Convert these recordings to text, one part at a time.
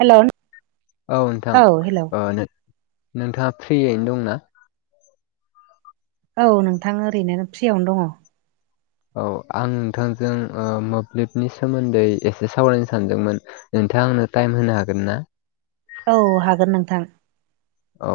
Hello औ नोंथां नोंथाङा फ्रियैनो दंना औ नोंथां ओरैनो फ्रियावनो दङ औ आं नोंथांजों मोब्लिबनि सोमोन्दै एसे सावरायनो सानदोंमोन नोंथां आंनो टाइम होनो हागोन ना औ हागोन नोंथां औ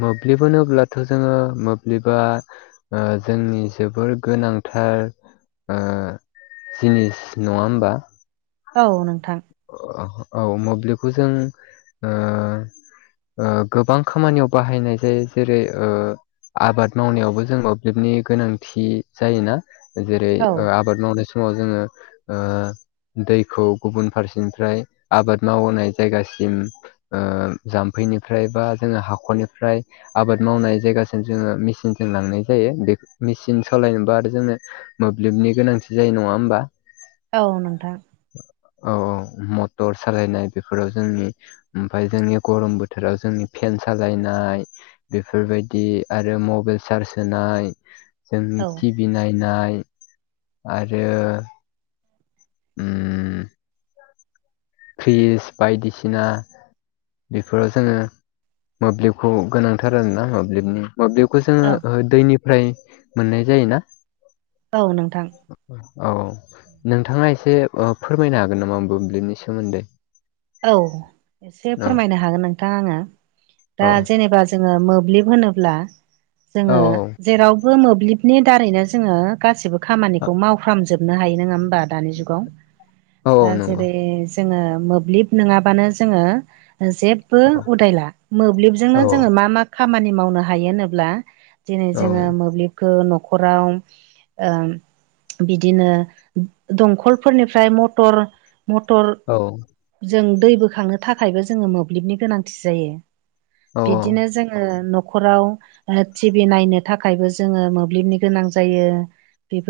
मोब्लिब होनोब्लाथ' जोंङो मोब्लिबा जोंनि जोबोर गोनांथार जिनिस नङा होमबा औ नोंथां औ मोब्लिबखौ जों गोबां खामानियाव बाहायनाय जायो जेरै आबाद मावनायावबो जों मोब्लिबनि गोनांथि जायोना जेरै औ आबाद मावनाय समाव जोंङो दैखौ गुबुन फारसेनिफ्राय आबाद मावनाय जायगासिम जाम्फैनिफ्राय बा जोंङो हाखरनिफ्राय आबाद मावनाय जायगासिम जोङो मेचिनजों लांनाय जायो बे मेचिन सालायनोबा आरो जोंनो मोब्लिबनि गोनांथि जायो नङा होमबा औ नोंथां औ औ मटर सालायनाय बेफोराव जोंनि ओमफ्राय जोंनि गरम बोथोराव जोंनि फेन साजायनाय बेफोरबायदि आरो मबाइल चार्ज होनाय जोंनि औ टिभि नायनाय आरो [unintelligible] फ्रिज बायदिसिना बेफोराव जोङो मोब्लिबखौ गोनांथार आरोना मोब्लिबनि मोब्लिबखौ औ जोङो दैनिफ्राय मोननाय जायोना औ नोंथां औ नोंथाङा एसे फोरमायनो हागोन नामा मोब्लिनि सोमोन्दै औ एसे औ फोरमायनो हागोन नोंथां आङो औ दा जेनेबा जोङो मोब्लिब होनोब्ला औ जोङो जेरावबो मोब्लिबनि दारैनो जोंङो गासिबो औ खामानिखौ मावफ्रामजोब हमनो हायो नंङा होमबा दानि जुगाव औ दा नंगौ जेरै जोंङो मोब्लिब नङाबानो जोंङो जेबो औ उदायला मोब्लिबजोंनो औ जोंङो मा मा खामानि मावनो हायो होनोब्ला दिनै औ जोङो मोब्लिब गो न'खराव ओ बिदिनो दंखलफोरनिफ्राय मटर मटर औ जों दै बोखांनो थाखायबो जोङो मोब्लिबनि गोनांथि जायो बिदिनो जोङो न'खराव टिभि नायनो थाखायबो जोङो मोब्लिबनि गोनां जायो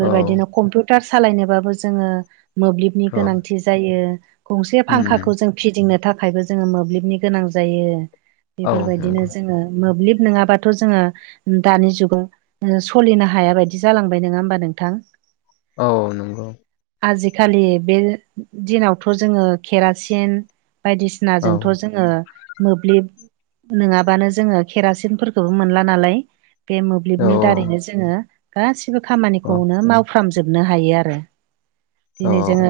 औ कम्पिउ टार सालायनोबाबो जोङो मोब्लिबनि औ गोनांथि जायो गंसे उम फांखाखौ जों फिदिंनो थाखायबो जोङो मोब्लिबनि गोनां जायो औ बेफोरबायदिनो नंगौ जोङो मोब्लिब नोङाबाथ' जोङो दानि जुगाव ओ सलिनो हाया बायदि जालांबाय नङा होमबा नोंथां औ नंगौ आजिखालि बे दिनावथ' जोङो केरासिन बायदिसिना सिना औ जोंथ' जोङो मोब्लिब नोङाबानो जोङो केरासिनफोरखौबो मोनला नालाय बे औ मोब्लिबनि दारैनो जोङो गासिबो खामानिखौनो माव फ्रामजोबनो हायो आरो औ बिदिनो जोङो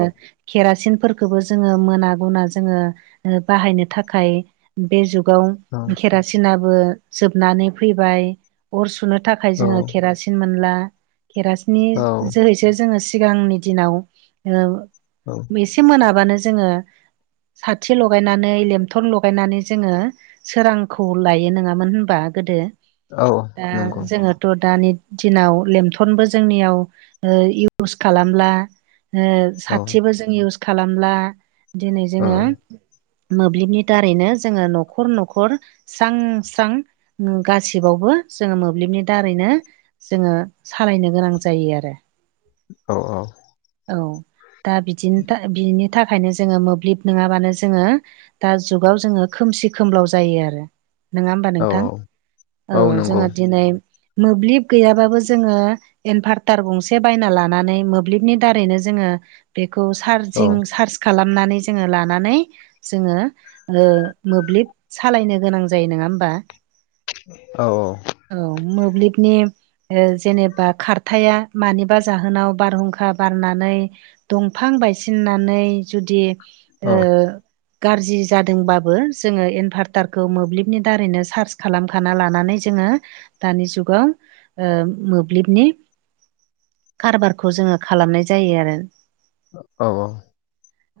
केेरासिनफोरखौबो ज जोङो मोना गुना जोङो बाहायनो थाखाय बे जुगाव खेरासिन सिनाबो जोबनानै फैबाय अर सुनो थाखाय जोङो केरासिन मोनला केरासनि औ जोहैसो जोङो सिगांनि दिनाव ओ औ एसे मोनाबानो जोङो साथि लगायनानै लेमथर लगायनानै जोङो सोरांखौ लायो नङामोन होनबा गोदो औ दा नंगौ जोङो थ' दानि दिनाव लेमथनबो जोंनियाव इउस खालामला औ साथिबो जों इउस खालामला दिनै औ जोङो मोब्लिबनि दारैनो जोङो न'खर न'खर स्रां स्रां गासिबावबो जोङो मोब्लिबनि दारैनो जोङो सालायनो गोनां जायो आरो औ औ औ दा बिदिनो बिनो ओंखायनो जोङो मोब्लिब नङाबानो जोङो दा जुगाव जोङो खोमसि खोमलाव जायो आरो नङा होमबा औ नोंथां औ जोंहा दिनै मोब्लिब गैयाबाबो जोङो इनभार्टार गंसे बायना लानानै मोब्लिबनि दारैनो जोङो बेखौ औ सार्जिं चार्ज खालामनानै जोङो लानानै जोङो ओ मोब्लिब सालायनो गोनां जायो नङा होमबा औ औ औ मोब्लिबनि जेनेबा खारथाया मानिबा जाहोनाव बारहुंखा बारनानै दंफां बायसिननानै जुदि गाज्रि जादोंबाबो जोङो इनभार्टारखौ मोब्लिबनि दारैनो सार्च खालाम खाना लानानै जोङो दानि जुगाव मोब्लिबनि कारबारखौ जोङो खालामनाय जायो आरो औ औ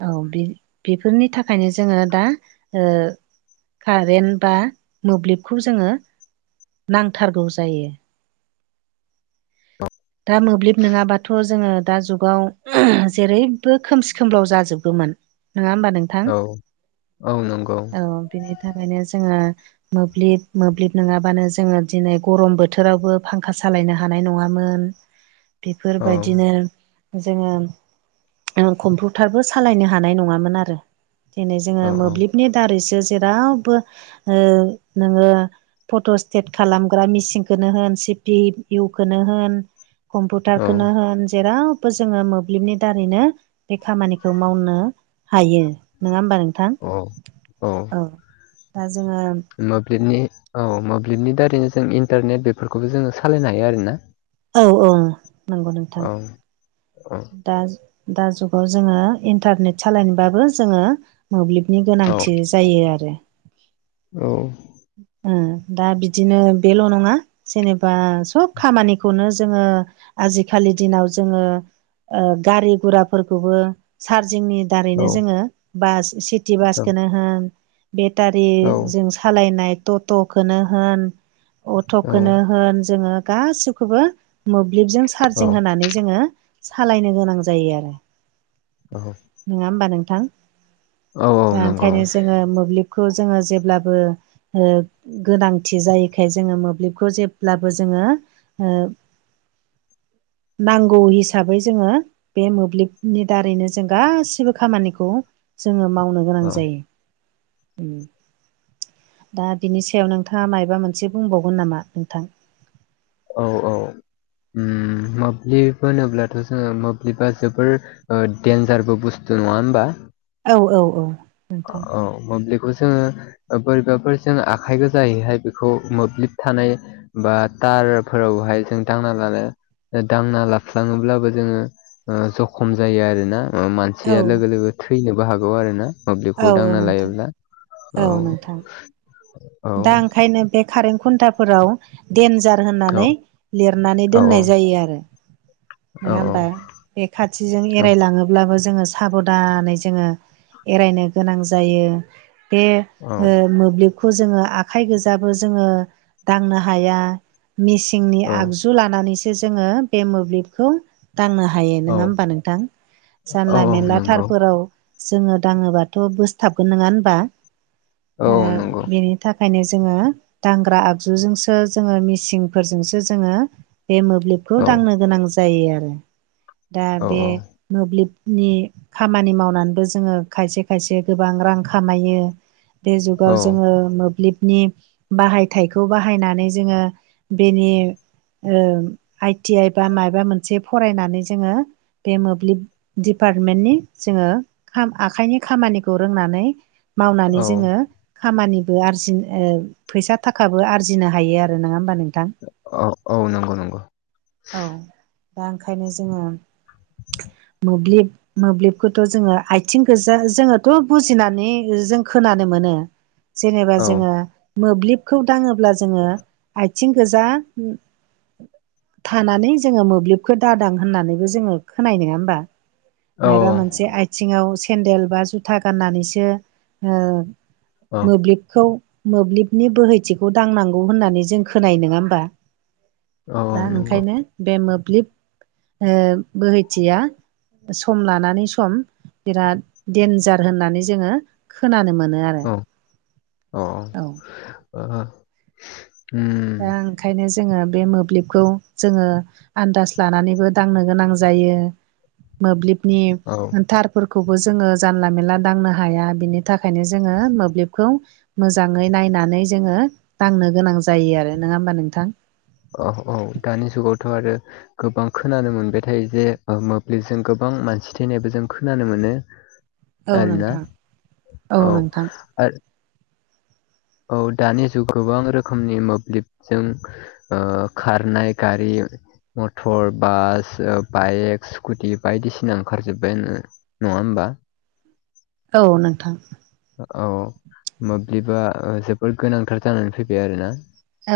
औ बेफोरनि थाखायनो जोङो दा ओ कारेन्ट बा मोब्लिबखौ जोङो नांथारगौ जायो दा मोब्लिब नङाबाथ' जोङो दा जुगाव जेरैबो खोमसि खोमलाव जाजोबगौमोन नङा होमबा नोंथां औ बेनि बिनि थाखायनो जोङो मोब्लिब मोब्लिब नोङाबानो जोङो दिनै गरम बोथोरावबो फांखा सालायनो हानाय नङामोन बेफोरबायदिनो जोङो कम्पिउटारबो सालायनो हानाय नङामोन आरो दिनै जोङो मोब्लिब औ नि दारैसो जेरावबो ओ नोङो फट' सटेट खालामग्रा मिेचनखौनो होन सिपि इउखौनो होन कम्पिउटारखौनो होन जेरावबो जोङो मोब्लिबनि दारैनो बे खामानिखौ मावनो हायो नङा होमबा नोंथां औ औ दा जोङो मोब्लिबनि औ मोब्लिबनि दारैनो जों इन्टारनेट बेफोरखौबो जोङो सालायनो हायो आरोना औ औ नंगौ नोंथां औ औ दा दा जुगाव जोङो इन्टारनेट सालायनोबाबो जोङो मोब्लिबनि गोनांथि जायो आरो औ ओ दा बिदिनो बेल' नङा जेनेबा सब खामानिखौनो जोङो आजिखालि दिनाव जोङो ओ गारि गुराफोरखौबो चारजिंनि दारैनो औ जोङो बास सिटि औ बासखौनो होन बेटारि औ जों नाय टट खोनो होन अटखोनो होन जोङो गासिब खौबो मोब्लिबजों औ सार्जिं होनानै जोङो सालायनो गोनां जायो आरो अ नङा होमबा नोंथां औ दा नंगौ ओंखायनो जोङो मोब्लिबखौ जोङो जेब्लाबो ओ गोनांथि जायोखाय जोङो मोब्लिबखौ जेब्लाबो जोङो ओ नांगौ हिसाबै जोङो बे मोब्लिबनि दारैनो जों गासिबो खामानिखौ जोङो मावनो गोनां औ जायो उम दा बिनि सायाव नोंथाङा मायबा मोनसे बुंबावगोन नामा नोंथां औ औ मोब्लिब उम होनोब्लाथ' जोङो मोब्लिबा जोबोर ओ दन्जारबो बुस्थु नङा होमबा औ औ औ नोंथां औ मोब्लिखौ जोङो बोरैबाफोर जों आखाइ गोजायैहाय बेखौ मोब्लिब थानाय बा तारफोरावहाय जों दांना लानो दांना लाफ्लाङोब्लाबो जोङो ओ जखम जायो आरो ना ओ औ मानसिया लोगो लोगो थैनोबो हागौ आरो ना औ मोब्लिबखौ औ दांना नोंथां लायोब्ला औ नोंथां औ दा ओंखायनो बे कारेन्ट खुन्थाफोराव देनजार औ होननानै लिरनानै औ दोननाय जायो आरो औ नङा होमबा औ बे खाथिजों एरायलाङो ब्लाबो जोङो साबधानै जोङो एरायनो गोनां जायो बे औ ओ मोब्लिब खौ जोङो आखाइ गोजाबो जोङो दांनो हाया मेसिंनि औ आगजु जु लानानैसो जोङो बे मोब्लिबखौ दांनो हायो नोङा औ होमबा नोंथां औ जानला औ मेनला नंगौ थारफोराव जोङो दाङोबाथ' बोसथाबगोन नङा होनबा ओ औ नंगौ बेनि थाखायनो जोङो दांग्रा आगजुजोंसो जोङो मिसिंफोरजोंसो जोङो बे मोब्लिबखौ औ दांनो गोनां जायो आरो दा औ बे मोब्लिबनि खामानि मावनानैबो जोङो खायसे खायसे गोबां रां खामायो बे जु जोङो औ मोब्लिबनि बाहायथायखौ बाहायनानै जोङो बेनि आइटि आइ बा माबा मोनसे फरायनानै जोङो बे मोब्लिब दिपार्टमेन्टनि जोङो आखाइनि खामानिखौ रोंनानै औ मावनानै जोङो खामानिबो आरजिनो फैसा थाखाबो आरजिनो हायो आरो नङा होमबा नोंथां? औ औ नंगौ नंगौ। औ दा ओंखायनो जोङो मोब्लिब मोब्लिबखौथ' जोङो आथिं गोजा जोङोथ' बुजिनानै जों खोनानो मोनो। जेनेबा औ जोङो मोब्लिबखौ दाङोब्ला जोङो आथिं गोजा। थानानै जोङो मोब्लिबखो दादां होननानैबो जोङो खोनानाय नङा होमबा? औ माबा मोनसे आथिङाव सेन्देल बा जुथा गाननानैसो औ मोब्लिबखौ मोब्लिबनि बोहैथिखौ दांनांगौ होननानै जों खोनानाय नङा होमबा? औ दा नंगौ ओंखायनो बे मोब्लिब बोहैथिया सम लानानै सम बिराद देन्जार होननानै जोङो खोनानो मोनो आरो। अ औ ओ। दा ओंखायनो जोङो बे मोब्लिबखौ जोङो आन्दाज लानानैबो दांनो गोनां जायो मोब्लिबनि औ थार फोरखौबो जोङो जानला मेला दांनो हाया बिनि थाखायनो जोङो मोब्लिबखौ मोजाङै नायनानै जोङो दांनो गोनां जायो आरो नङा होमबा नोंथां? औ औ दानि जुगावथ' आरो गोबां खोनानो मोनबाय थायो जे मोब्लिबजों गोबां मानसि थैनायबो जों खोनानो मोनो। औ आरोना नोंथां औ नोंथां। आ औ दानि जुगाव गोबां रोखोमनि मोब्लिबजों ओ खारनाय गारि मटर बास बाइक स्कुटि बायदिसिना ओंखारजोबाय आङो। नङा होमबा? औ नोंथां। औ मोब्लिबा जोबोद गोनांथार जानानै फैबाय आरोना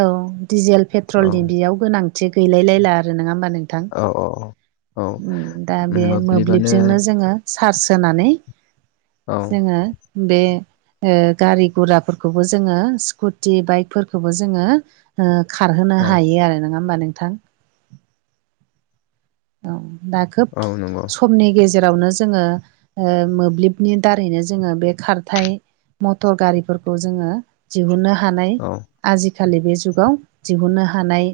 औ दिजेल औ पेट्रलनि बेयाव गोनांथि गैलायलायला आरो नङा होमबा नोंथां? औ औ। औ दा बे मोब्लिबानो मोब्लिबजोंनो जोङो चार्ज होनानै औ जोङो बे गारि गुराफोरखौबो जोङो स्कुटि बाइकफोरखौबो जोङो। खारहोनो औ हायो आरो नङा होमबा नोंथां? औ दा खोब औ नंगौ समनि गेजेर रावनो जोङो मोब्लिबनि दारैनो जोङो बे खारथाय मटर गारिफोरखौ जोङो दिहुननो हानाय। औ आजिखालि बे जुगाव दिहुननो हानाय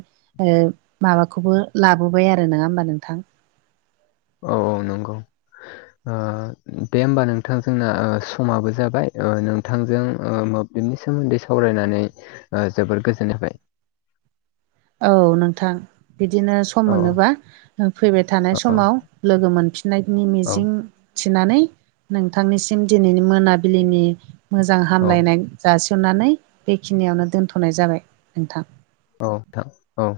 माबाखौबो लाबोबाय आरो नङा होमबा नोंथां? औ औ नंगौ। दे होमबा नोंथांजोंना समाबो जाबाय नोंथांजों म बिनि सोमोन्दै सावरायनानै जोबोर गोजोन होबाय। औ नोंथां बिदिनो सम औ औ मोनोबा फैबाय थानाय औ समाव लोगो मोनफिन थिनायनि औ मिजिं थिनानै नोंथांनिसिम दिनैनि मोनाबिलिनि मोजां औ हामलायनाय जासिननानै बेखिनियावनो दोनथ'नाय जाबाय नोंथां। औ नोंथां औ।